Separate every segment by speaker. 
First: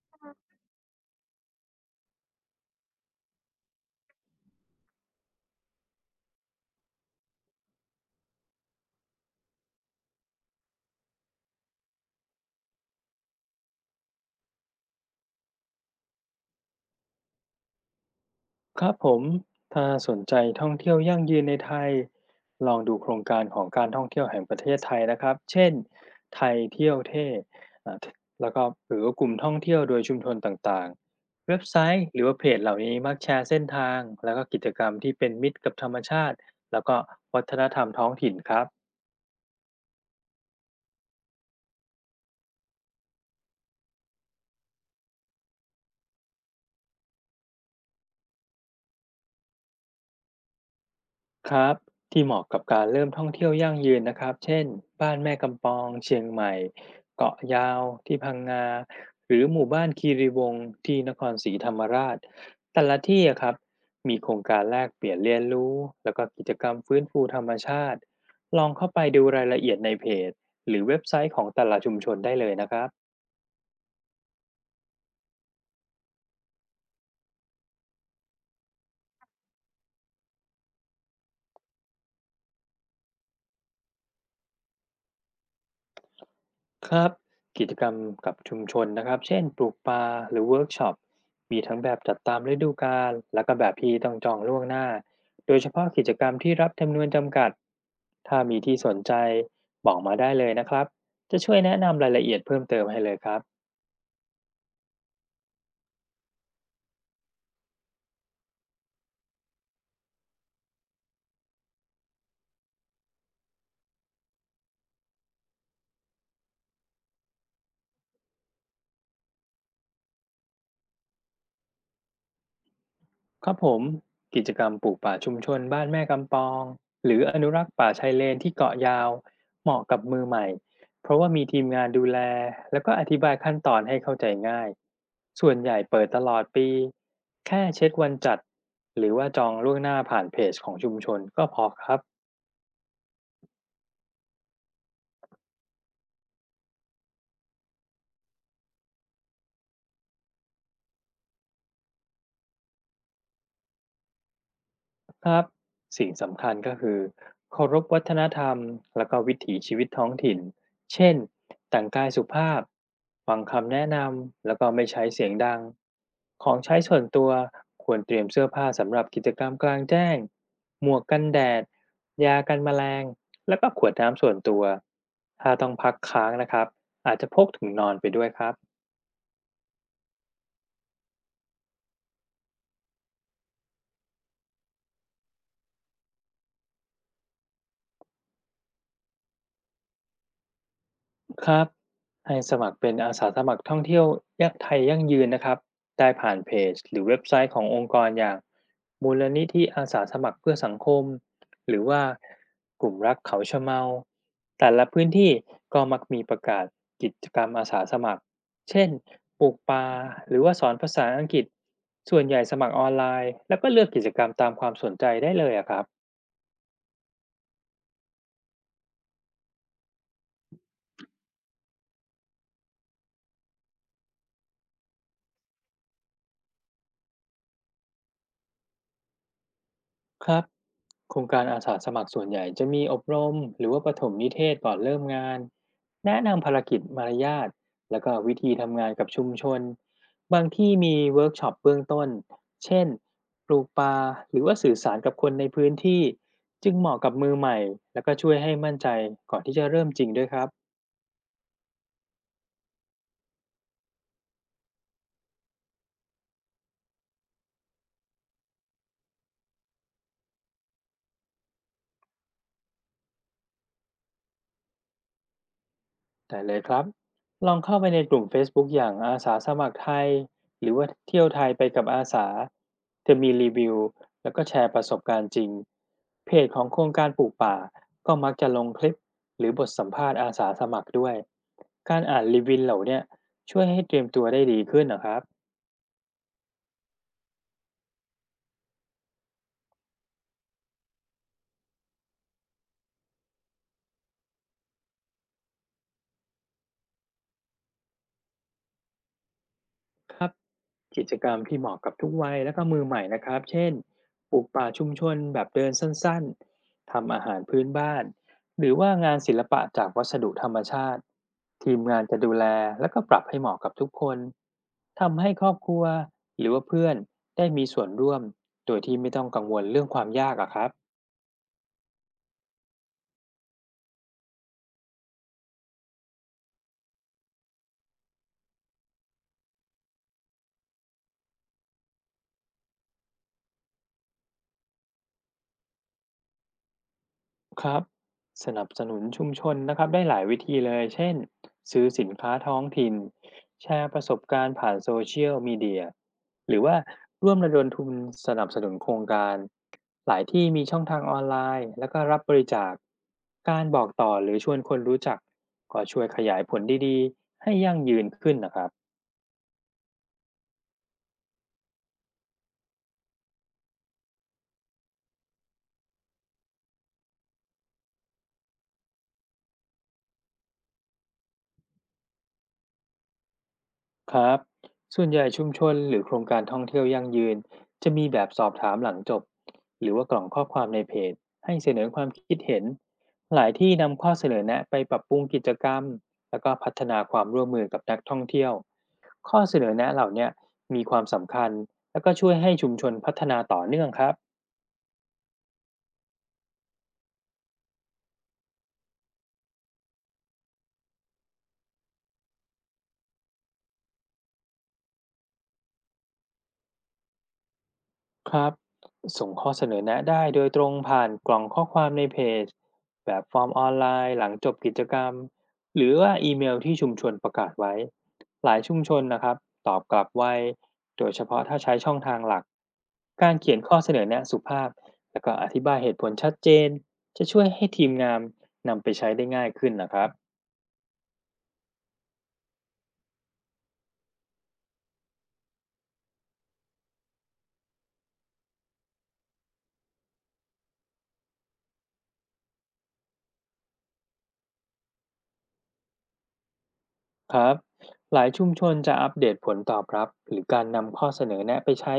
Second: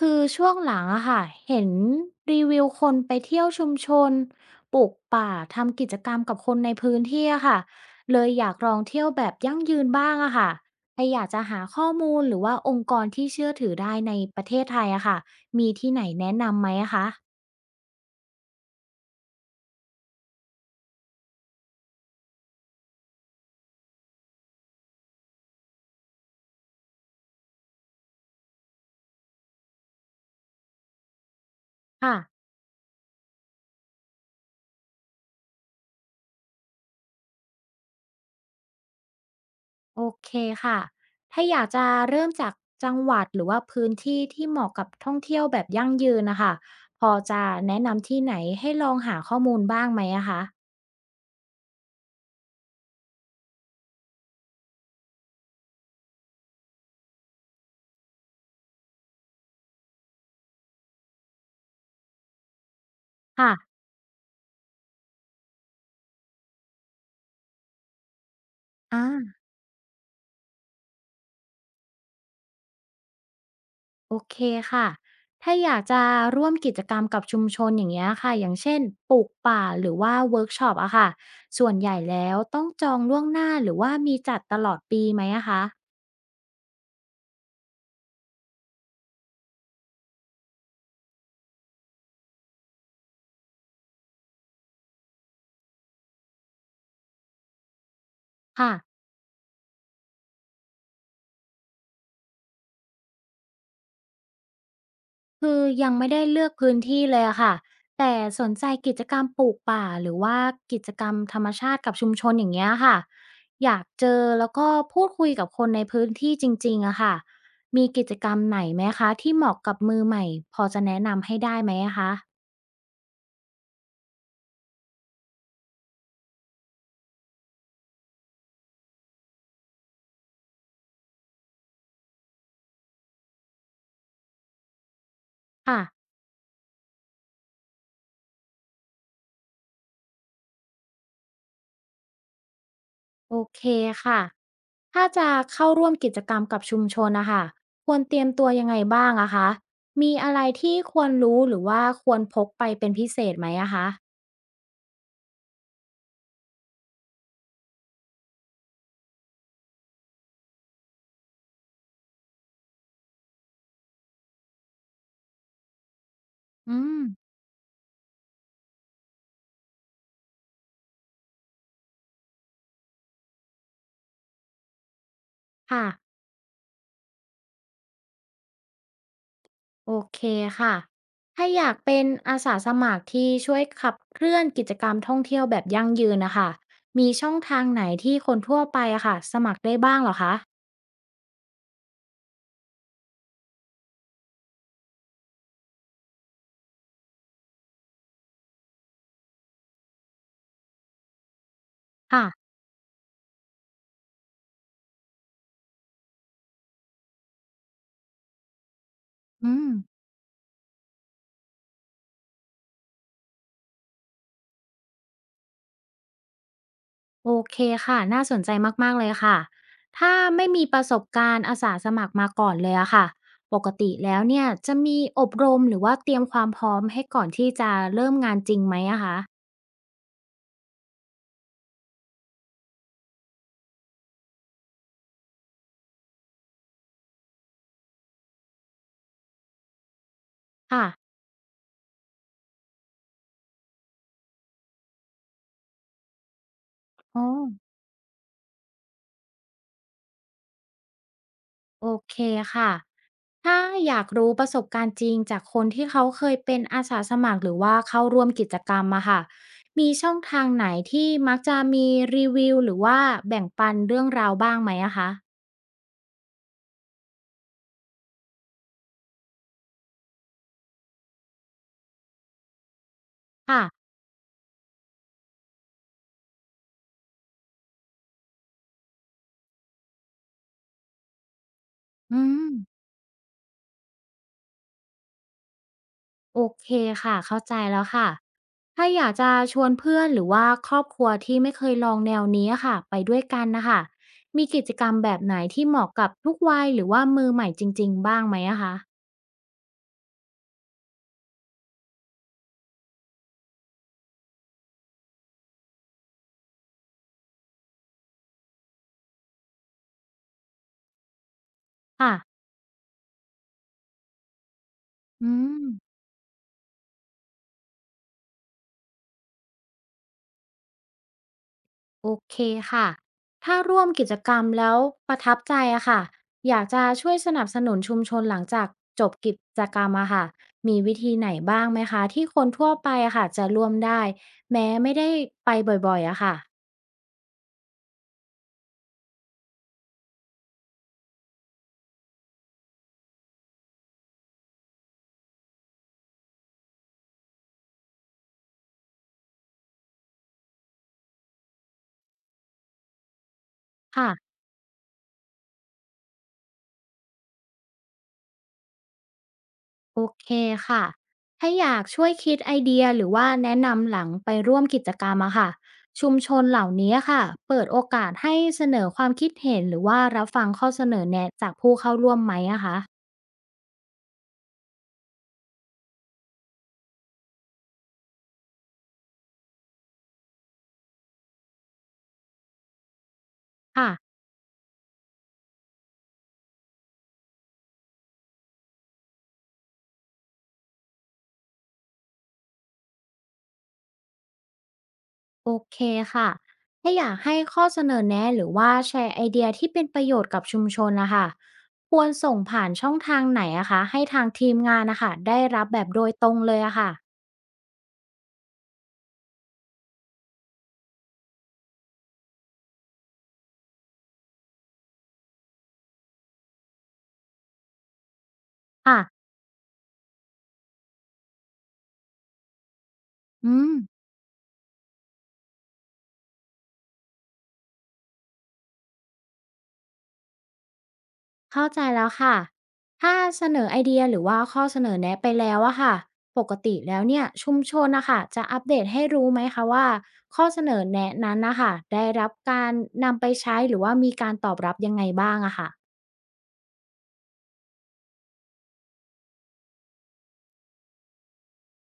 Speaker 1: คือช่วงหลังอะค่ะเห็นรีวิวคนไปเที่ยวชุมชนปลูกป่าทำกิจกรรมกับคนในพื้นที่อะค่ะเลยอยากลองเที่ยวแบบยั่งยืนบ้างอะค่ะถ้าอยากจะหาข้อมูลหรือว่าองค์กรที่เชื่อถือได้ในประเทศไทยอะค่ะมีที่ไหนแนะนำไหมอะคะ
Speaker 2: ครับผมถ้าสนใจท่องเที่ยวยั่งยืนในไทยลองดูโครงการของการท่องเที่ยวแห่งประเทศไทยนะครับเช่นไทยเที่ยวเท่อ่าแล้วก็หรือว่ากลุ่มท่องเที่ยวโดยชุมชนต่างๆเว็บไซต์
Speaker 1: ค่ะ
Speaker 2: หรือว่าเพจเหล่านี้มักแชร์เส้นทางแล้วก็กิจกรรมที่เป็นมิตรกับธรรมชาติแล้วก็วัฒนธรรมท้องถิ่นครับ
Speaker 1: โอเคค่ะถ้าอยากจะเริ่มจากจังหวัดหรือว่าพื้นที่ที่เหมาะกับท่องเที่ยวแบบยั่งยืนนะคะพอจะแนะนำที่ไหนให้ลองหาข้อมูลบ้างไหมอะคะ
Speaker 2: ครับที่เหมาะกับการเริ่มท่องเที่ยวยั่งยืนนะครับเช่นบ้านแม่กำปองเชียงใหม่เกาะยาวที่พังงาหรือหมู่บ้านคีรีวงศ์ที่นครศรีธรรมราชแต่ละที่อะค
Speaker 1: ค่ะ
Speaker 2: รับมีโครงการแลกเปลี่ยนเรียนรู้แล้วก็กิจกรรมฟื้นฟูธรรมชาติลองเข้าไป
Speaker 1: อ่า
Speaker 2: ดูรายละเอียดในเพจหรือเว็บไซต์ของแต่ละชุมชนได้เลยนะครับ
Speaker 1: โอเคค่ะ ถ้าอยากจะร่วมกิจกรรมกับชุมชนอย่างเงี้ยค่ะอย่างเช่นปลูกป่าหรือว่าเวิร์กช็อปอะค่ะ ส่วนใหญ่แล้วต้องจองล่วงหน้าหรือว่ามีจัดตลอดปีไหมอะคะ
Speaker 2: ครับกิจกรรมกับชุมชนนะครับเช่นปลูกป่าหรือเวิร์กช็อปมีทั้งแบบจัดตามฤดูกาลและก็แบบที่ต้องจองล่วงหน้าโดยเฉพาะกิจกรรมที่รับจำนวนจำกัดถ้ามี
Speaker 1: ค่ะ
Speaker 2: ที่สนใจบอกมาได้เลยนะครับจะช่วยแนะนำรายละเอียดเพิ่มเติมให้เลยครับ
Speaker 1: คือยังไม่ได้เลือกพื้นที่เลยอะค่ะแต่สนใจกิจกรรมปลูกป่าหรือว่ากิจกรรมธรรมชาติกับชุมชนอย่างเงี้ยค่ะอยากเจอแล้วก็พูดคุยกับคนในพื้นที่จริงๆอะค่ะมีกิจกรรมไหนไหมคะที่เหมาะกับมือใหม่พอจะแนะนำให้ได้ไหมอะคะ
Speaker 2: ครับผมกิจกรรมปลูกป่าชุมชนบ้านแม่กำปองหรืออนุรักษ์ป่าชายเลนที่เกาะยาวเหมาะกับมือใหม่เพราะว่ามีทีมงานดูแลแล้วก็อธิบายขั้นตอนให้เข้าใจง่ายส่วนใหญ่
Speaker 1: ค่ะ
Speaker 2: เปิดตลอดปีแค่เช็ควันจัดหรือว่าจองล่วงหน้าผ่านเพจของชุมชนก็พอครับ
Speaker 1: โอเคค่ะถ้าจะเข้าร่วมกิจกรรมกับชุมชนนะคะควรเตรียมตัวยังไงบ้างอะคะ มีอะไรที่ควรรู้หรือว่าควรพกไปเป็นพิเศษไหมอะคะ
Speaker 2: ครับสิ่งสำคัญก็คือเคารพวัฒนธรรมแล้วก็วิถีชีวิตท้องถิ่นเช่นแต่งกายสุภาพฟังคำแนะนำแล้วก็ไม่ใช้เสียงดังของใช้
Speaker 1: อื
Speaker 2: ส่
Speaker 1: ม
Speaker 2: วนตัวควรเตรียมเสื้อผ้าสำหรับกิจกรรมกลางแจ้งหมวกกันแดดยากันแมลงแล้วก็ขวดน้ำส่วนตัวถ้าต้อง
Speaker 1: ค่ะ
Speaker 2: พักค้างนะครับอาจจะพกถุงนอนไปด้วยครับ
Speaker 1: โอเคค่ะ ถ้าอยากเป็นอาสาสมัครที่ช่วยขับเคลื่อนกิจกรรมท่องเที่ยวแบบยั่งยืนนะคะมีช่องทางไหนที่คนทั่วไปอะค่ะสมัครได้บ้างเหรอคะ
Speaker 2: ครับให้สมัครเป็นอาสาสมัครท่องเที่ยวยักไทยยั่งยืนนะครับได้ผ่านเพจหรือเว็บไซต์ขององค์กรอย่างมูลนิธิอาสาสมัครเพื่อสังคมหรือว่า
Speaker 1: ค่ะ
Speaker 2: กลุ่มรักเขาชะเมาแต่ละพื้นที่ก็มักมีประกาศกิจกรรมอาสาสมัครเช่นปลู
Speaker 1: อื
Speaker 2: ก
Speaker 1: ม
Speaker 2: ป่าหรือว่าสอนภาษาอังกฤษส่วนใหญ่สมัครออนไลน์แล้วก็เลือกกิจกรรมตามความสนใจได้เลยอะครับ
Speaker 1: โอเคค่ะน่าสนใจมากๆเลยค่ะถ้าไม่มีประสบการณ์อาสาสมัครมาก่อนเลยอะค่ะปกติแล้วเนี่ยจะมีอบรมหรือว่าเตรียมความพร้อมให้ก่อนที่จะเริ่มงานจริงไหมอะคะ
Speaker 2: ครับโครงการอาสาสมัครส่วนใหญ่จะมีอบรมหรือว่าปฐมนิเทศก่อนเริ่มงานแนะนำภารกิจมารยาทแล้วก็วิธีทำงานกับชุมชนบางที่มี
Speaker 1: ค่ะ
Speaker 2: เวิร์กช็อปเบื้องต้นเช่นปลูกป่าหรือว่าสื่อสารกับคนในพื้นที่จึงเหมาะกับ
Speaker 1: อ๋อ
Speaker 2: มือใหม่แล้วก็ช่วยให้มั่นใจก่อนที่จะเริ่มจริงด้วยครับ
Speaker 1: โอเคค่ะถ้าอยากรู้ประสบการณ์จริงจากคนที่เขาเคยเป็นอาสาสมัครหรือว่าเข้าร่วมกิจกรรมอะค่ะมีช่องทางไหนที่มักจะมีรีวิวหรือว่าแบ่งปันเรื่องราวบ้างไหมอะคะ
Speaker 2: ได้เลยครับลองเข้าไปในกลุ่ม Facebook อย่างอาสาสมัครไทยหรือว่าเที่ยวไทยไปกับอาสาจะมีรี
Speaker 1: ค่ะ
Speaker 2: วิวแล้วก็แชร์ประสบการณ์จริงเพจของโครงการปลูกป่าก็มักจะลงคลิปหรือบทสัมภาษณ์อาสาสมัครด้วยการ
Speaker 1: อื
Speaker 2: อ่านรี
Speaker 1: ม
Speaker 2: วิวเหล่าเนี้ยช่วยให้เตรียมตัวได้ดีขึ้นนะครับ
Speaker 1: โอเคค่ะเข้าใจแล้วค่ะถ้าอยากจะชวนเพื่อนหรือว่าครอบครัวที่ไม่เคยลองแนวนี้อะค่ะไปด้วยกันนะคะมีกิจกรรมแบบไหนที่เหมาะกับทุกวัยหรือว่ามือใหม่จริงๆบ้างไหมอะคะ
Speaker 2: ครับกิจกรรมที่เหมาะกับทุกวัยและก็มือใหม่นะครับเช่นปลูกป่าชุมชนแบบเดินสั้นๆทำอาหารพื้นบ้านหรือว่างานศิลปะจากวัสดุธรรมชาติทีมงาน
Speaker 1: ค่ะ
Speaker 2: จะดูแลและก็ปรับให้เหมาะกับทุกคนทำ
Speaker 1: อื
Speaker 2: ให้ครอบ
Speaker 1: ม
Speaker 2: ครัวหรือว่าเพื่อนได้มีส่วนร่วมโดยที่ไม่ต้องกังวลเรื่องความยากอะครับ
Speaker 1: โอเคค่ะถ้าร่วมกิจกรรมแล้วประทับใจอะค่ะอยากจะช่วยสนับสนุนชุมชนหลังจากจบกิจกรรมอะค่ะมีวิธีไหนบ้างไหมคะที่คนทั่วไปอะค่ะจะร่วมได้แม้ไม่ได้ไปบ่อยๆอะค่ะ
Speaker 2: ครับสนับสนุนชุมชนนะครับได้หลายวิธีเลยเช่นซื้อสินค้าท้องถิ่นแชร์ประสบการณ์ผ่านโซเชียลมีเดียหรือว่าร่วมระดมทุนสนับสนุนโครงการหลายที่มีช่องทางออนไลน์แล้วก็รับบริจาคการบอกต่
Speaker 1: ค่ะ
Speaker 2: อหรือชวนคนรู้จักก็ช่วยขยายผลดีๆให้ยั่งยืนขึ้นนะครับ
Speaker 1: โอเคค่ะถ้าอยากช่วยคิดไอเดียหรือว่าแนะนำหลังไปร่วมกิจกรรมอะค่ะชุมชนเหล่านี้ค่ะเปิดโอกาสให้เสนอความคิดเห็นหรือว่ารับฟังข้อเสนอแนะจากผู้เข้าร่วมไหมอะคะ
Speaker 2: ครับส่วนใหญ่ชุมชนหรือโครงการท่องเที่ยวยั่งยืนจะมีแบบสอบถามหลังจบหรือว่ากล่องข้อความในเพจให้เสนอความคิดเห็นหลายที่
Speaker 1: ค่ะ
Speaker 2: นำข้อเสนอแนะไปปรับปรุงกิจกรรมแล้วก็พัฒนาความร่วมมือกับนักท่องเที่ยวข้อเสนอแนะเหล่าเนี้ยมีความสำคัญแล้วก็ช่วยให้ชุมชนพัฒนาต่อเนื่องครับ
Speaker 1: โอเคค่ะถ้าอยากให้ข้อเสนอแนะหรือว่าแชร์ไอเดียที่เป็นประโยชน์กับชุมชนนะคะควรส่งผ่านช่องทางไหนอะคะให้ทางทีมงานนะคะได้รับแบบโดยตรงเลยอะค่ะ
Speaker 2: ครับส่งข้อเสนอแนะได้โดยตรงผ่านกล่องข้อความในเพจแบบฟอร์มออนไลน์หลังจบกิจกรรมหรือว่าอีเมลที่ชุมชนประกาศไว้หลายชุมช
Speaker 1: ค่ะ
Speaker 2: นนะครับตอบกลับไวโดยเฉพาะถ้าใช้ช่องทางหลักการเขี
Speaker 1: อื
Speaker 2: ยน
Speaker 1: ม
Speaker 2: ข้อเสนอแนะสุภาพแล้วก็อธิบายเหตุผลชัดเจนจะช่วยให้ทีมงานนำไปใช้ได้ง่ายขึ้นนะครับ
Speaker 1: เข้าใจแล้วค่ะ ถ้าเสนอไอเดียหรือว่าข้อเสนอแนะไปแล้วอะค่ะ ปกติแล้วเนี่ยชุมชนนะคะจะอัปเดตให้รู้ไหมคะว่าข้อเสนอแนะนั้นนะคะได้รับการนำไปใช้หรือว่ามีการตอบรับยังไงบ้างอะค่ะ
Speaker 2: ครับหลายชุมชนจะอัปเดตผลตอบรับหรือการนำข้อเสนอแนะไปใช้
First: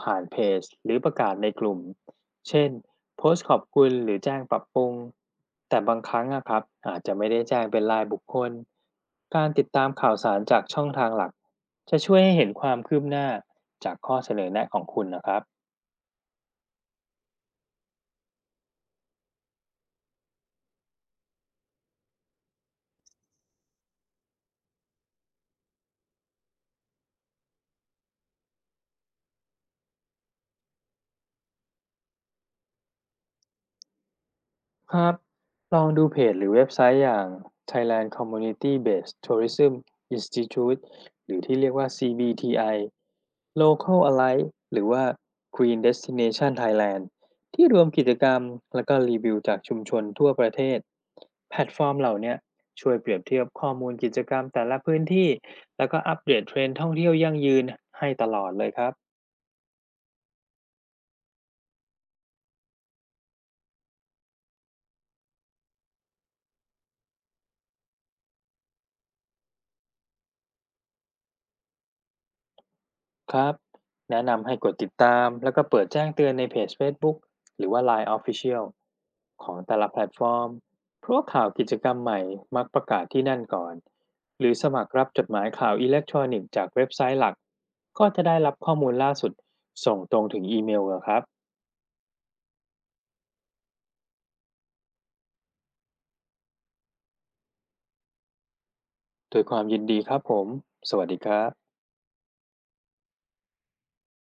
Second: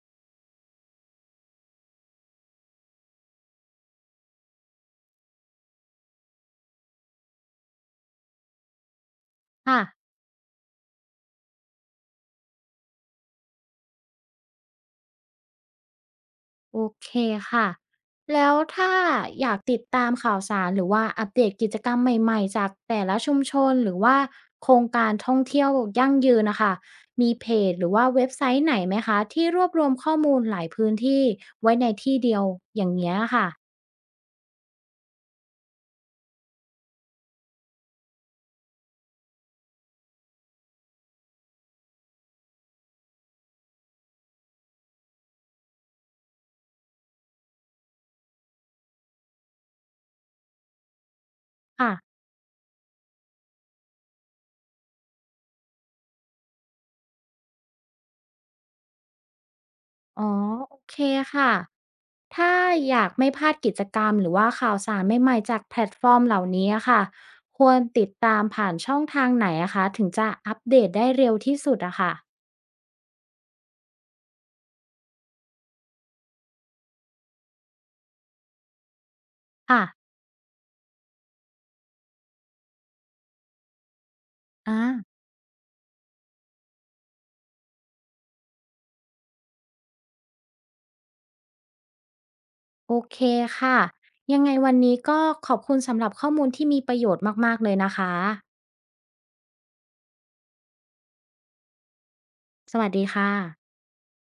Speaker 2: ผ่านเพจหรือประกาศในกลุ่มเช่นโพสต์ขอบคุณหรือแจ้งปรับปรุงแต่บางครั้งอะครับอาจจะไม่ได้แจ้งเป็นรายบุคคลการติด
Speaker 1: ค่ะ
Speaker 2: ตามข่าวสารจากช่องทางหลักจะช่วยให้เห็นความคืบหน้าจากข้อเสนอแนะของคุณนะครับ
Speaker 1: โอเคค่ะ แล้วถ้าอยากติดตามข่าวสารหรือว่าอัปเดตกิจกรรมใหม่ๆจากแต่ละชุมชนหรือว่าโครงการท่องเที่ยวยั่งยืนนะคะ มีเพจหรือว่าเว็บไซต์ไหนไหมคะที่รวบรวมข้อมูลหลายพื้นที่ไว้ในที่เดียวอย่างเงี้ยค่ะ
Speaker 2: ครับลองดูเพจหรือเว็บไซต์อย่าง Thailand Community Based Tourism Institute หรือที่เรียกว่า CBTI Local Alike หรือว่า Green Destination Thailand ที่รวมกิจกรรมและก็รีวิวจากชุมชนทั่วประเทศแพลตฟอร์มเห
Speaker 1: ค่ะ
Speaker 2: ล่าเนี้ยช่วยเปรียบเทียบข้อมูลกิจกรรมแต่ละพื้นที่แล้วก็อัปเดตเทรนด์ท่องเที่ยวยั่งยืนให้ตลอดเลยครับ
Speaker 1: อ๋อโอเคค่ะ ถ้าอยากไม่พลาดกิจกรรมหรือว่าข่าวสารใหม่ๆจากแพลตฟอร์มเหล่านี้อะค่ะควรติดตามผ่านช่องทางไหนอะคะถึงจะอัปเดตได้เร็วที่สุดอะค่ะ
Speaker 2: ครับแนะนำให้กดติดตามแล้วก็เปิดแจ้งเตือนในเพจ Facebook หรือว่า Line Official ของแต่
Speaker 1: ค่ะ
Speaker 2: ละแพลตฟอร์มเพราะว่าข่าวกิจกรรมใหม่มักประกาศที่นั่นก่อนหรือส
Speaker 1: อา
Speaker 2: มัครรับจดหมายข่าวอิเล็กทรอนิกส์จากเว็บไซต์หลักก็จะได้รับข้อมูลล่าสุดส่งตรงถึงอีเมลเหรอครับ
Speaker 1: โอเคค่ะ ยังไงวันนี้ก็ขอบคุณสำหรับข้อมูลที่มีประโยชน์มากๆเลยนะคะ
Speaker 2: โดวยความยินดีครับผมสวัสดีครับ
Speaker 1: สวัสดีค่ะ